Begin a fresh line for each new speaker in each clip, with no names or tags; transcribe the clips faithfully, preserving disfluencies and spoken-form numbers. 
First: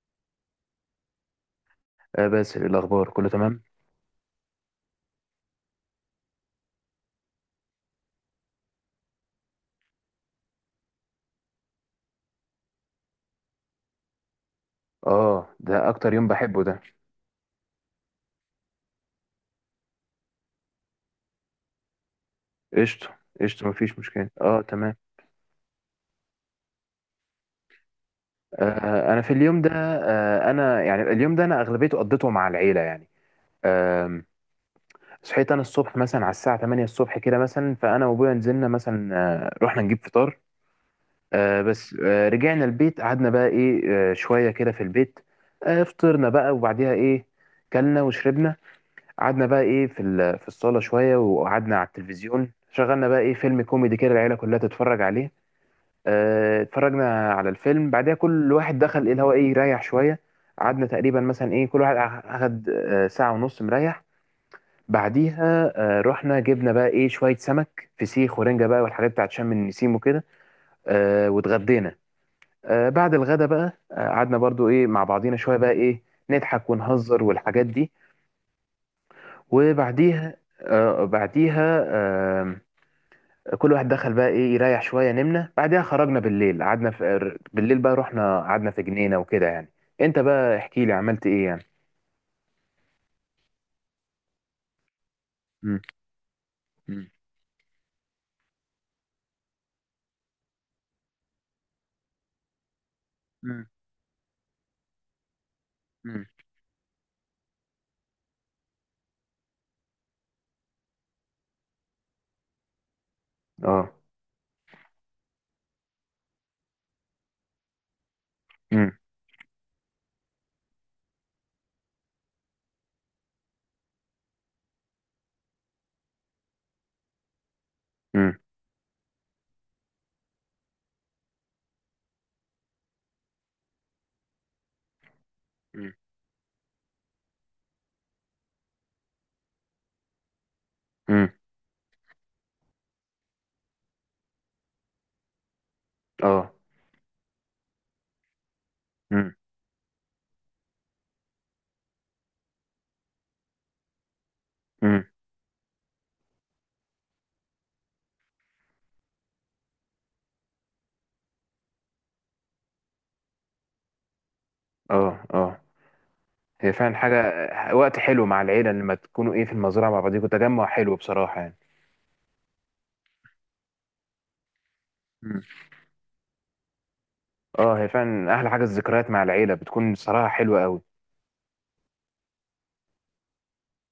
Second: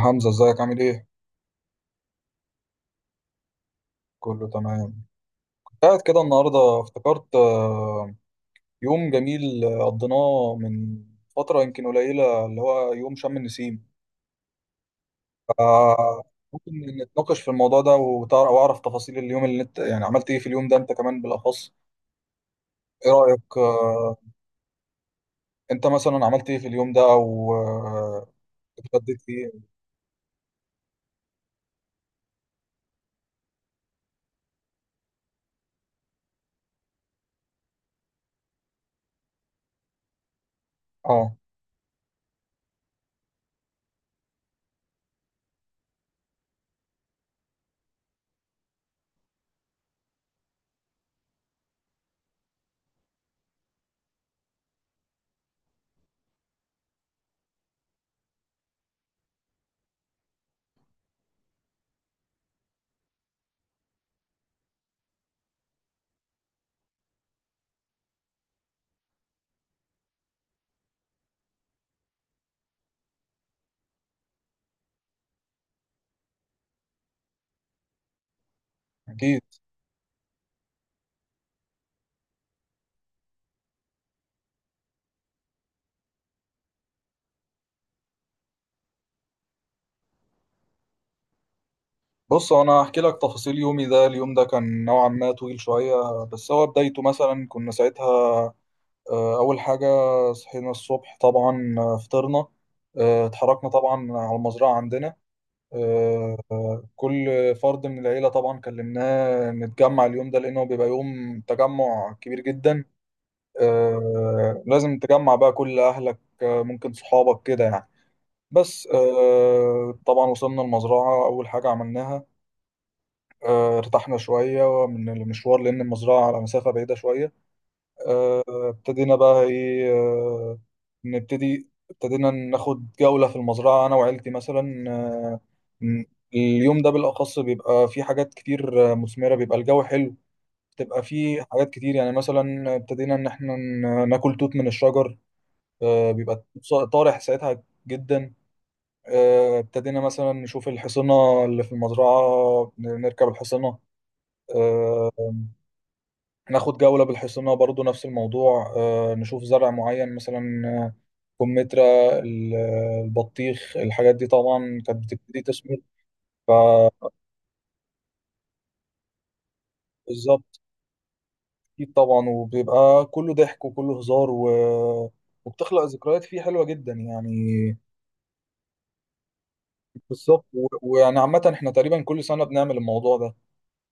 حمزة ازيك عامل ايه؟
آه، بس الأخبار كله تمام.
كله تمام. كنت قاعد كده النهاردة افتكرت آه، يوم جميل، آه، قضيناه من فترة يمكن قليلة اللي هو يوم شم النسيم.
اه، ده أكتر
آه،
يوم بحبه
ممكن
ده.
نتناقش في الموضوع ده وتعرف واعرف تفاصيل اليوم اللي انت يعني عملت ايه في اليوم ده انت كمان بالأخص. ايه
قشطة
رأيك؟
قشطة، مفيش
آه،
مشكلة. اه، تمام.
انت مثلا عملت ايه في اليوم ده او آه،
آه
اتغديت
أنا في
ايه؟
اليوم ده، آه أنا يعني اليوم ده أنا أغلبيته قضيته مع العيلة يعني. آم، صحيت أنا الصبح مثلا على الساعة ثمانية الصبح كده مثلا، فأنا وأبويا نزلنا مثلا. آه رحنا نجيب فطار.
اه
آه بس آه رجعنا البيت، قعدنا بقى إيه، آه شوية كده في البيت. آه فطرنا بقى وبعديها إيه، كلنا وشربنا، قعدنا بقى ايه في ال- في الصاله شويه، وقعدنا على التلفزيون، شغلنا بقى ايه فيلم كوميدي كده العيله كلها تتفرج عليه. آه، اتفرجنا على الفيلم، بعدها كل واحد دخل ايه اللي هو ايه يريح شويه. قعدنا تقريبا مثلا ايه، كل واحد اخد آه، ساعه ونص مريح. بعديها آه، رحنا جبنا بقى ايه شويه سمك فسيخ ورنجه بقى والحاجات بتاعت شم النسيم وكده. آه، واتغدينا. آه، بعد الغدا بقى آه، قعدنا برضو ايه مع بعضينا شويه بقى ايه، نضحك ونهزر والحاجات دي.
اكيد.
وبعديها آه بعديها آه كل واحد دخل بقى ايه يريح شويه، نمنا، بعديها خرجنا بالليل، قعدنا في بالليل بقى رحنا قعدنا في جنينه وكده يعني. انت بقى احكي لي عملت ايه يعني.
بص انا هحكي لك تفاصيل يومي ده. اليوم ده كان نوعا ما طويل
مم.
شوية، بس هو بدايته
مم.
مثلا كنا ساعتها. آه، أول حاجة صحينا الصبح طبعا، آه، فطرنا، آه،
مم.
اتحركنا طبعا على المزرعة عندنا.
مم.
آه، كل فرد من العيلة طبعا كلمناه نتجمع اليوم ده، لأنه بيبقى يوم تجمع كبير جدا.
اه.
آه، لازم تجمع بقى كل أهلك، آه، ممكن صحابك كده يعني. بس
مم.
آه، طبعا وصلنا المزرعة، أول حاجة عملناها آه، ارتحنا شوية من المشوار، لأن المزرعة على مسافة بعيدة شوية.
مم.
آه، ابتدينا بقى ايه، آه، نبتدي ابتدينا ناخد جولة في المزرعة أنا وعيلتي مثلا. آه،
مم.
م- اليوم ده بالأخص بيبقى فيه حاجات كتير آه، مثمرة، بيبقى الجو حلو، بتبقى
مم.
فيه حاجات كتير. يعني مثلا ابتدينا إن احنا ن- ناكل توت من الشجر. آه، بيبقى
اه.
التوت طارح ساعتها جدا.
مم.
آه، ابتدينا مثلا نشوف الحصنة اللي في المزرعة، ن- نركب الحصنة،
مم.
ناخد جولة بالحصنة برضو نفس الموضوع. آه، نشوف زرع معين مثلا، آه، كمثرى، ال- البطيخ. الحاجات دي طبعا كانت
اه،
بتبتدي
اه،
تسمر.
هي فعلا حاجه. وقت حلو مع العيله لما تكونوا ايه في المزرعه مع بعضيكوا،
فبالظبط،
تجمع حلو بصراحه يعني.
اكيد طبعا، وبيبقى كله ضحك وكله هزار، و...
مم.
وبتخلق ذكريات فيه حلوة جدا يعني.
اه، هي فعلا احلى حاجه الذكريات مع العيله، بتكون بصراحه
بالظبط.
حلوه
و-
قوي.
ويعني عامة احنا تقريبا كل سنة بنعمل الموضوع ده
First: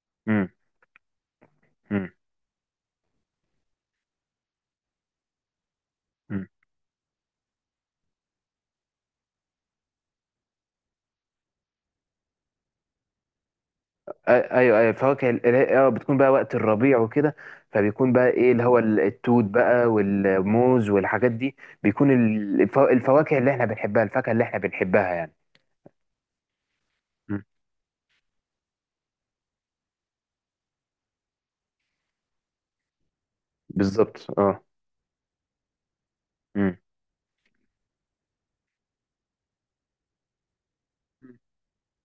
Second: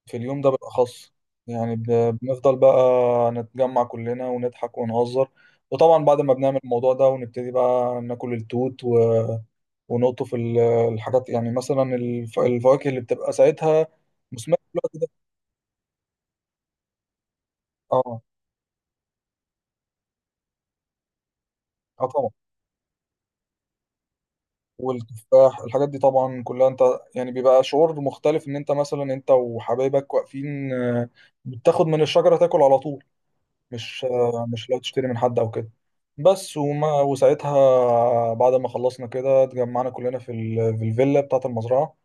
في اليوم ده بالأخص. يعني ب- بنفضل بقى نتجمع كلنا ونضحك ونهزر. وطبعا بعد ما بنعمل الموضوع ده ونبتدي بقى ناكل التوت و... ونقطف ال- الحاجات، يعني مثلا الف... الفواكه اللي بتبقى ساعتها
آه،
مثمرة في
ايوه
الوقت
ايوه،
ده.
فواكه ال- ال- اه بتكون بقى وقت الربيع وكده. فبيكون
اه
بقى ايه اللي هو ال- التوت بقى والموز والحاجات دي.
اه
بيكون
طبعا،
ال- الف- الفواكه اللي احنا بنحبها، الفاكهة اللي احنا بنحبها يعني.
والتفاح الحاجات دي طبعا كلها. انت يعني
مم.
بيبقى شعور مختلف ان انت مثلا انت وحبايبك واقفين، آه، بتاخد من الشجرة تاكل على طول، مش
بالظبط اه.
مش لو تشتري من حد او كده. بس
امم.
وما وساعتها بعد ما خلصنا كده اتجمعنا كلنا في ال... في الفيلا
مم.
بتاعة المزرعة.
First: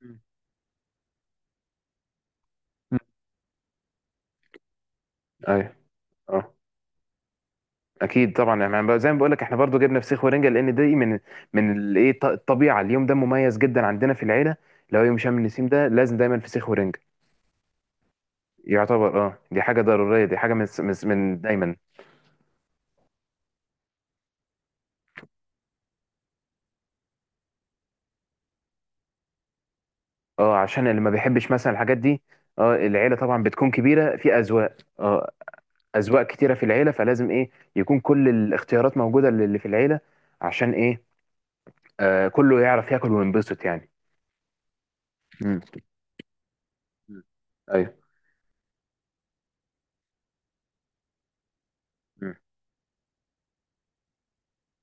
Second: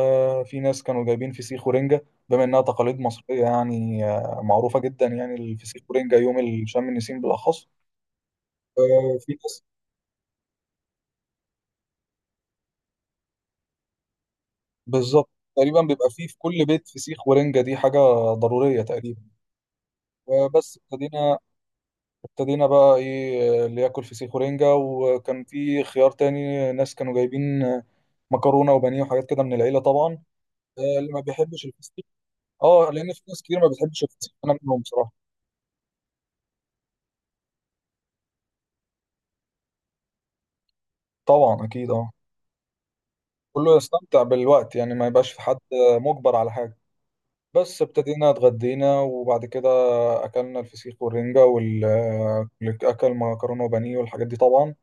مم.
في ناس كانوا جايبين فسيخ ورنجة، بما انها
مم.
تقاليد مصرية يعني آه معروفة جدا، يعني
ايوه.
الفسيخ ورنجة يوم
اه.
ال- شم النسيم بالاخص.
اكيد طبعا، احنا بقى- زي
آه
ما بقول
في
لك، احنا
ناس.
برضو جبنا فسيخ ورنجة لان دي من من الايه الط- الطبيعة. اليوم ده مميز جدا عندنا في العيلة. لو يوم
بالظبط،
شم النسيم
تقريبا
ده
بيبقى
لازم
فيه في
دايما
كل
فسيخ
بيت
ورنجة.
فسيخ ورنجة، دي حاجة ضرورية تقريبا.
يعتبر اه، دي حاجة ضرورية، دي
آه
حاجة من
بس
من
ابتدينا
من دايما.
ابتدينا بقى ايه، آه، اللي ياكل فسيخ ورنجة، وكان في خيار تاني ناس كانوا جايبين مكرونه وبانيه وحاجات كده من العيله طبعا.
اه، عشان
آه،
اللي ما
اللي ما
بيحبش
بيحبش
مثلا الحاجات
الفسيخ،
دي. اه،
اه لان
العيله
في ناس
طبعا
كتير ما
بتكون
بتحبش
كبيره
الفسيخ،
في
انا
اذواق،
منهم بصراحه.
اه. اذواق كتيره في العيله، فلازم ايه يكون كل الاختيارات موجوده اللي في العيله، عشان ايه
طبعا اكيد، اه
آه كله يعرف ياكل وينبسط
كله
يعني.
يستمتع بالوقت يعني، ما يبقاش في حد
امم.
مجبر على حاجه. بس
ايوه.
ابتدينا اتغدينا، وبعد كده اكلنا الفسيخ والرنجه وال آه، اكل مكرونه وبانيه والحاجات دي طبعا.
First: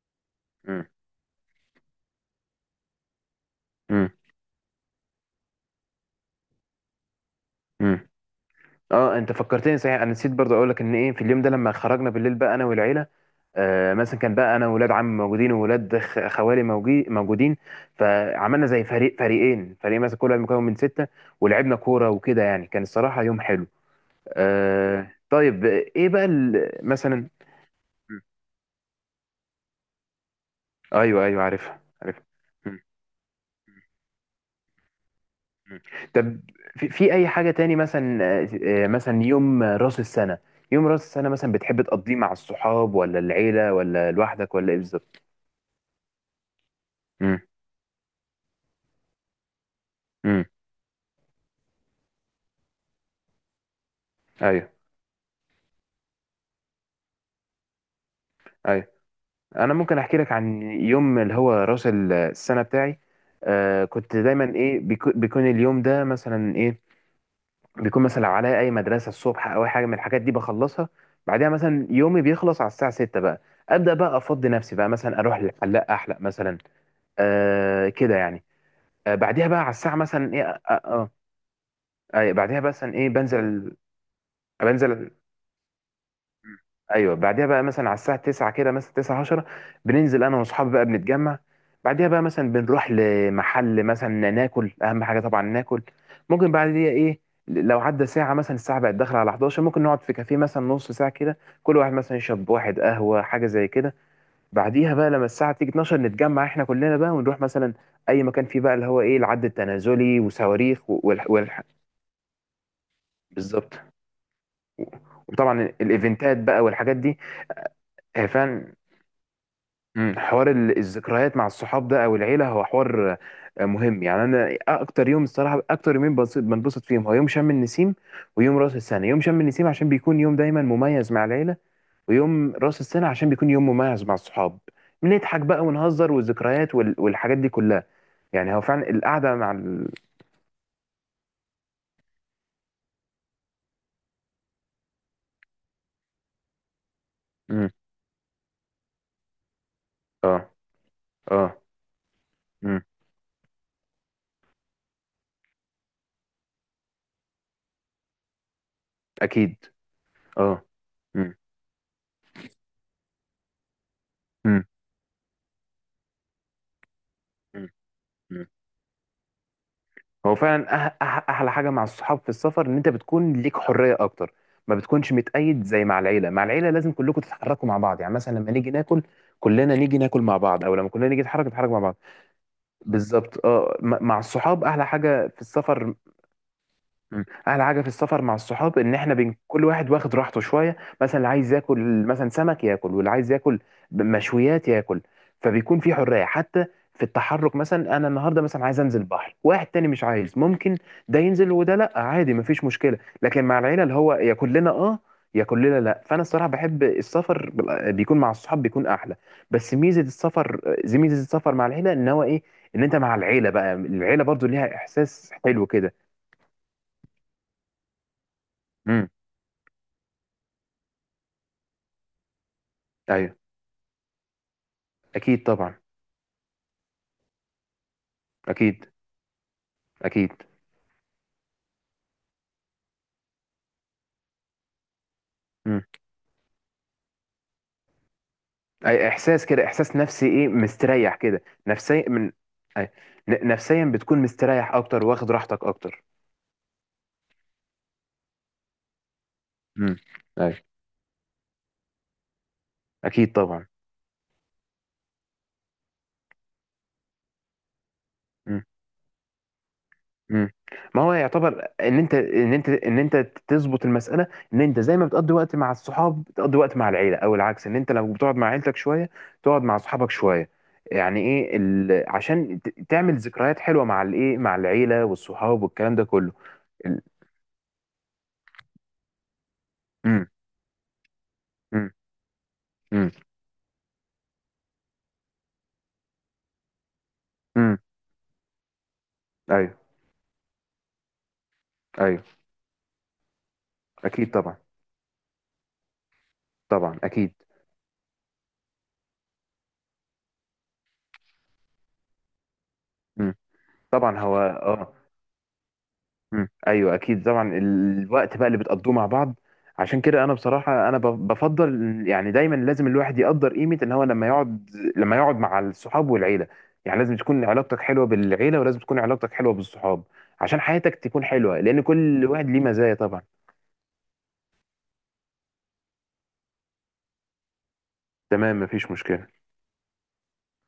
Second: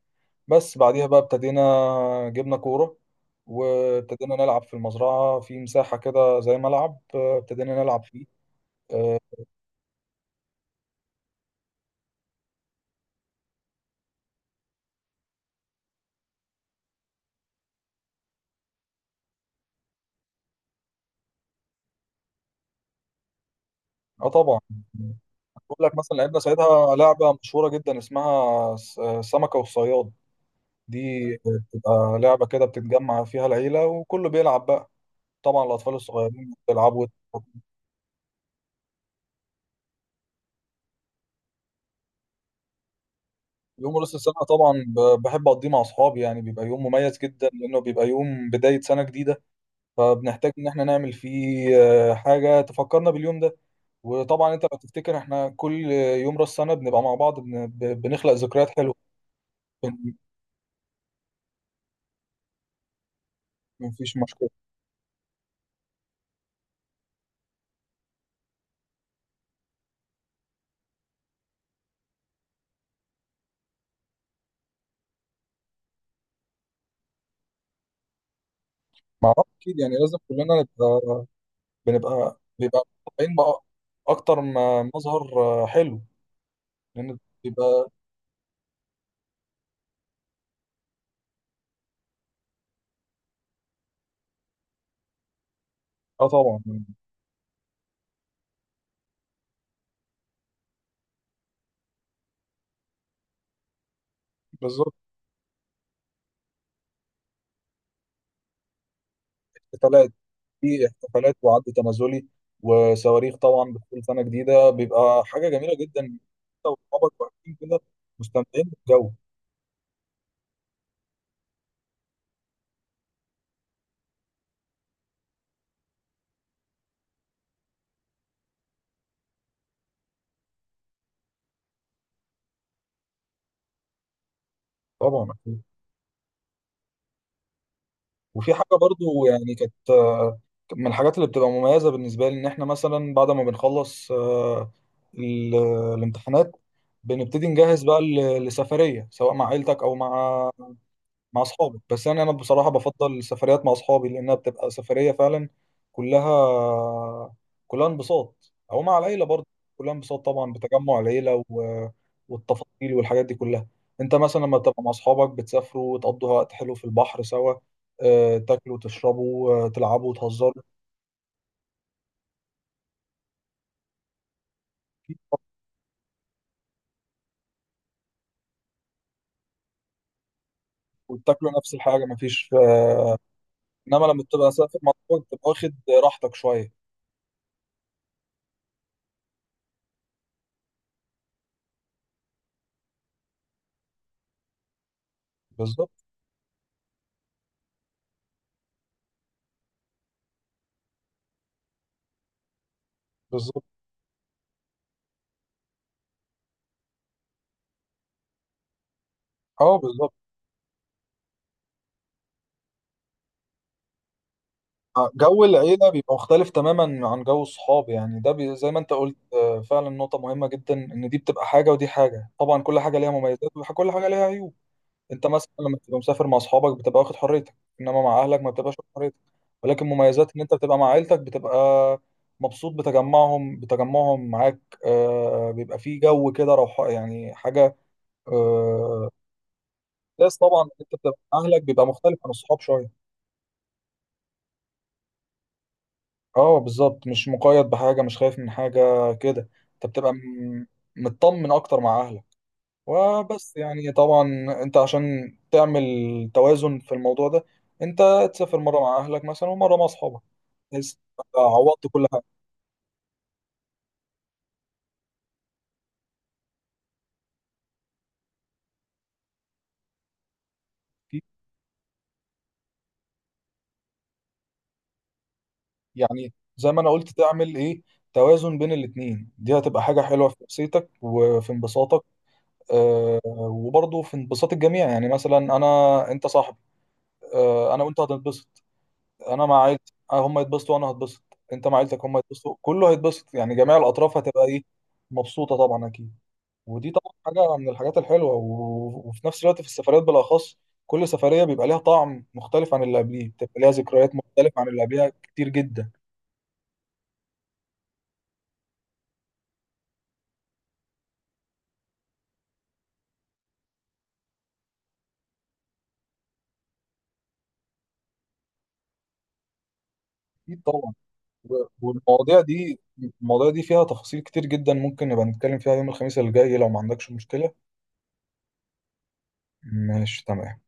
بس
امم.
بعديها بقى ابتدينا جبنا كوره، وابتدينا نلعب في المزرعه في مساحه كده زي ملعب، آه، ابتدينا نلعب
امم.
فيه. اه،
اه، انت فكرتني صحيح، انا نسيت برضه اقول لك ان ايه في اليوم ده لما خرجنا بالليل بقى انا والعيله. آه مثلا كان بقى انا وولاد عمي موجودين وولاد خ- خوالي موجي- موجودين، فعملنا زي فريق فريقين فريق مثلا كل واحد مكون من سته، ولعبنا كوره وكده يعني، كان الصراحه يوم حلو.
آه، طبعا.
آه طيب،
بقول لك
ايه
مثلا
بقى
لعبنا
ال-
ساعتها
مثلا.
لعبة مشهورة جدا
م.
اسمها س- سمكة والصياد دي،
ايوه ايوه، عارفها
بتبقى
عارفها.
لعبة كده بتتجمع فيها العيلة وكله بيلعب بقى، طبعا
مم.
الأطفال
طب
الصغيرين
في,
بيلعبوا.
في اي حاجه تاني مثلا آه، آه، مثلا يوم راس السنه. يوم راس السنه مثلا بتحب تقضيه مع الصحاب ولا العيله
يوم
ولا
رأس السنة
لوحدك ولا ايه
طبعا ب-
بالظبط؟
بحب أقضيه مع أصحابي يعني، بيبقى يوم مميز
امم.
جدا لأنه بيبقى يوم بداية سنة جديدة.
امم.
فبنحتاج إن إحنا نعمل فيه آه، حاجة تفكرنا باليوم ده. وطبعا أنت
ايوه.
لو تفتكر إحنا كل يوم رأس السنة بنبقى مع بعض، بن- ب- بنخلق ذكريات
ايوه.
حلوة.
انا ممكن
بن-
احكي لك عن يوم اللي هو راس السنه بتاعي. آه كنت
مفيش مشكلة.
دايما ايه بيكو- بيكون اليوم ده مثلا ايه، بيكون مثلا لو عليا اي مدرسه الصبح او اي حاجه من الحاجات دي بخلصها. بعدها مثلا يومي بيخلص على الساعه ستة بقى، ابدا بقى افضي نفسي بقى مثلا اروح للحلاق احلق مثلا، آه كده يعني. آه،
مع بعض
بعديها بقى على
أكيد، يعني
الساعه
لازم
مثلا ايه
كلنا
اه, آه, آه
نبقى.
آه، آه،
بنبقى
بعديها
بيبقى
مثلا ايه،
متطبعين بقى
بنزل
اكتر ما
بنزل
مظهر. آه، حلو،
ايوه،
لان
بعديها بقى مثلا
بيبقى،
على الساعه تسعة كده مثلا تسعة عشرة، بننزل انا واصحابي بقى بنتجمع. بعديها بقى مثلا بنروح لمحل مثلا ناكل، اهم حاجه طبعا ناكل.
اه
ممكن
طبعا.
بعديها ايه، لو عدى ساعه مثلا الساعه بقت داخله على احد عشر، ممكن نقعد في كافيه مثلا نص ساعه كده كل واحد مثلا يشرب واحد قهوه حاجه زي كده. بعديها
بالظبط،
بقى لما الساعه تيجي اتناشر نتجمع احنا كلنا بقى ونروح مثلا اي مكان فيه بقى اللي هو ايه العد
احتفالات،
التنازلي
في
وصواريخ
احتفالات وعد
والحاجات.
تنازلي وصواريخ، طبعا
بالظبط.
بكل سنه جديده
و-
بيبقى حاجه
وطبعا
جميله جدا.
الايفنتات بقى
انت
والحاجات دي.
واصحابك واقفين كده
آه،
مستمتعين
فعلا.
بالجو.
مم، حوار ال- الذكريات مع الصحاب ده او العيله هو حوار آه، مهم يعني، انا اكتر يوم الصراحه اكتر يومين بنبسط بنبسط فيهم هو يوم شم النسيم ويوم راس السنه. يوم شم النسيم عشان بيكون يوم دايما مميز مع العيله، ويوم راس السنه عشان بيكون يوم مميز مع الصحاب.
طبعا
بنضحك بقى
أكيد.
ونهزر والذكريات وال- والحاجات دي كلها،
وفي
يعني هو
حاجه
فعلا
برضو
القعده مع
يعني
ال...
كانت، آه، من الحاجات اللي بتبقى مميزه بالنسبه لي ان احنا مثلا بعد ما بنخلص، آه، ال- الامتحانات بنبتدي
مم،
نجهز بقى ل- لسفريه، سواء مع عيلتك او مع،
اه،
مع
اه.
اصحابي. بس يعني انا بصراحه
مم،
بفضل السفريات مع اصحابي لانها بتبقى سفريه فعلا كلها كلها انبساط، او مع العيله برضه
اكيد
كلها انبساط. طبعا
اه.
بتجمع
مم.
العيله و... والتفاصيل والحاجات دي كلها. انت مثلا لما
مم.
تبقى مع اصحابك بتسافروا وتقضوا وقت حلو في البحر سوا،
مم.
آه،
مم.
تاكلوا وتشربوا، آه، تلعبوا
هو
وتهزروا،
فعلا أح أح احلى حاجه مع الصحاب في السفر ان انت بتكون ليك حريه اكتر، ما بتكونش متقيد زي مع العيله. مع العيله لازم كلكم تتحركوا مع بعض، يعني مثلا لما نيجي ناكل كلنا نيجي ناكل مع بعض، او لما كلنا نيجي نتحرك
وتاكلوا
نتحرك
نفس
مع بعض.
الحاجه مفيش.
بالظبط اه، م-
انما
مع
لما بتبقى
الصحاب
مسافر
احلى
مع اصحابك
حاجه في
بتبقى واخد
السفر.
راحتك شويه.
مم. احلى حاجه في السفر مع الصحاب ان احنا بين كل واحد واخد راحته شويه، مثلا اللي عايز ياكل مثلا سمك ياكل، واللي عايز ياكل مشويات ياكل. فبيكون
بالظبط،
في حريه حتى في التحرك، مثلا انا النهارده مثلا عايز انزل بحر واحد تاني مش عايز، ممكن ده ينزل وده لا، عادي مفيش مشكله. لكن مع
بالظبط،
العيله اللي هو يا كلنا اه، يا كلنا لا. فانا الصراحه بحب السفر بال- بيكون مع الصحاب بيكون احلى. بس
اه
ميزه
بالظبط.
السفر زي ميزه السفر مع العيله ان هو ايه، ان انت مع العيله بقى العيله برضو ليها
آه،
احساس
جو
حلو
العيلة
كده.
بيبقى مختلف تماما عن جو الصحاب، يعني ده بي زي ما انت
امم.
قلت، آه، فعلا نقطة مهمة جدا، ان دي بتبقى حاجة ودي حاجة، طبعا كل حاجة ليها
ايوه.
مميزات وكل حاجة ليها عيوب. انت
اكيد
مثلا
طبعا.
لما بتبقى مسافر مع اصحابك بتبقى واخد حريتك، انما مع اهلك ما بتبقاش
اكيد.
واخد حريتك. ولكن
اكيد.
مميزات ان انت بتبقى مع عيلتك بتبقى مبسوط، بتجمعهم بتجمعهم معاك. آه، بيبقى
مم.
فيه جو كده روح، يعني حاجة.
أي
آه،
احساس كده، احساس نفسي
بس
ايه
طبعا انت بتبقى
مستريح
مع
كده
اهلك بيبقى
نفسيا
مختلف عن
من.
الصحاب شوية.
أي. ن- نفسيا بتكون مستريح اكتر واخد راحتك اكتر.
اه بالظبط، مش مقيد بحاجة، مش خايف من حاجة كده. انت
مم.
بتبقى م-
أي.
مطمن اكتر مع اهلك.
اكيد
وبس
طبعا.
يعني طبعا انت عشان تعمل توازن في الموضوع ده، انت تسافر
مم.
مرة مع اهلك مثلا ومرة مع اصحابك،
مم.
بحيث
ما هو
تبقى
يعتبر
عوضت
ان
كل
انت
حاجة.
ان انت ان انت تظبط المساله، ان انت زي ما بتقضي وقت مع الصحاب بتقضي وقت مع العيله، او العكس ان انت لو بتقعد مع عيلتك شويه تقعد مع صحابك شويه، يعني ايه ال... عشان ت- تعمل ذكريات حلوه مع الايه مع العيله والصحاب والكلام ده كله.
يعني زي ما انا
ال...
قلت تعمل ايه، توازن بين الاتنين، دي هتبقى حاجة
مم.
حلوة في نفسيتك وفي
مم.
انبساطك.
امم.
آه وبرضه في انبساط الجميع، يعني مثلا انا انت صاحبي، آه
امم.
انا وانت هتنبسط، انا مع
ايوه.
عيلتي آه، هم يتبسطوا وانا هتبسط، انت مع عيلتك هم
ايوه.
يتبسطوا، كله هيتبسط، يعني جميع الاطراف
اكيد
هتبقى
طبعا.
ايه، مبسوطه طبعا اكيد. ودي
طبعا
طبعا
اكيد.
حاجه من الحاجات الحلوه. و... وفي نفس الوقت في السفريات بالاخص، كل سفريه بيبقى ليها طعم مختلف عن اللي قبليه،
امم.
بتبقى ليها ذكريات
طبعا هو
مختلفه عن اللي
اه.
قبلها كتير جدا.
امم. ايوه اكيد طبعا، الوقت بقى اللي بتقضوه مع بعض. عشان كده انا بصراحه انا ب- بفضل يعني دايما، لازم الواحد يقدر قيمه ان هو لما يقعد، لما يقعد مع الصحاب والعيله، يعني لازم تكون علاقتك حلوه بالعيله ولازم تكون علاقتك حلوه بالصحاب
اكيد
عشان
طبعا.
حياتك تكون
و...
حلوه لان كل
والمواضيع
واحد ليه
دي
مزايا طبعا.
المواضيع دي فيها تفاصيل كتير جدا، ممكن نبقى نتكلم فيها يوم الخميس اللي جاي لو ما عندكش مشكله.
تمام مفيش مشكله.
ماشي تمام.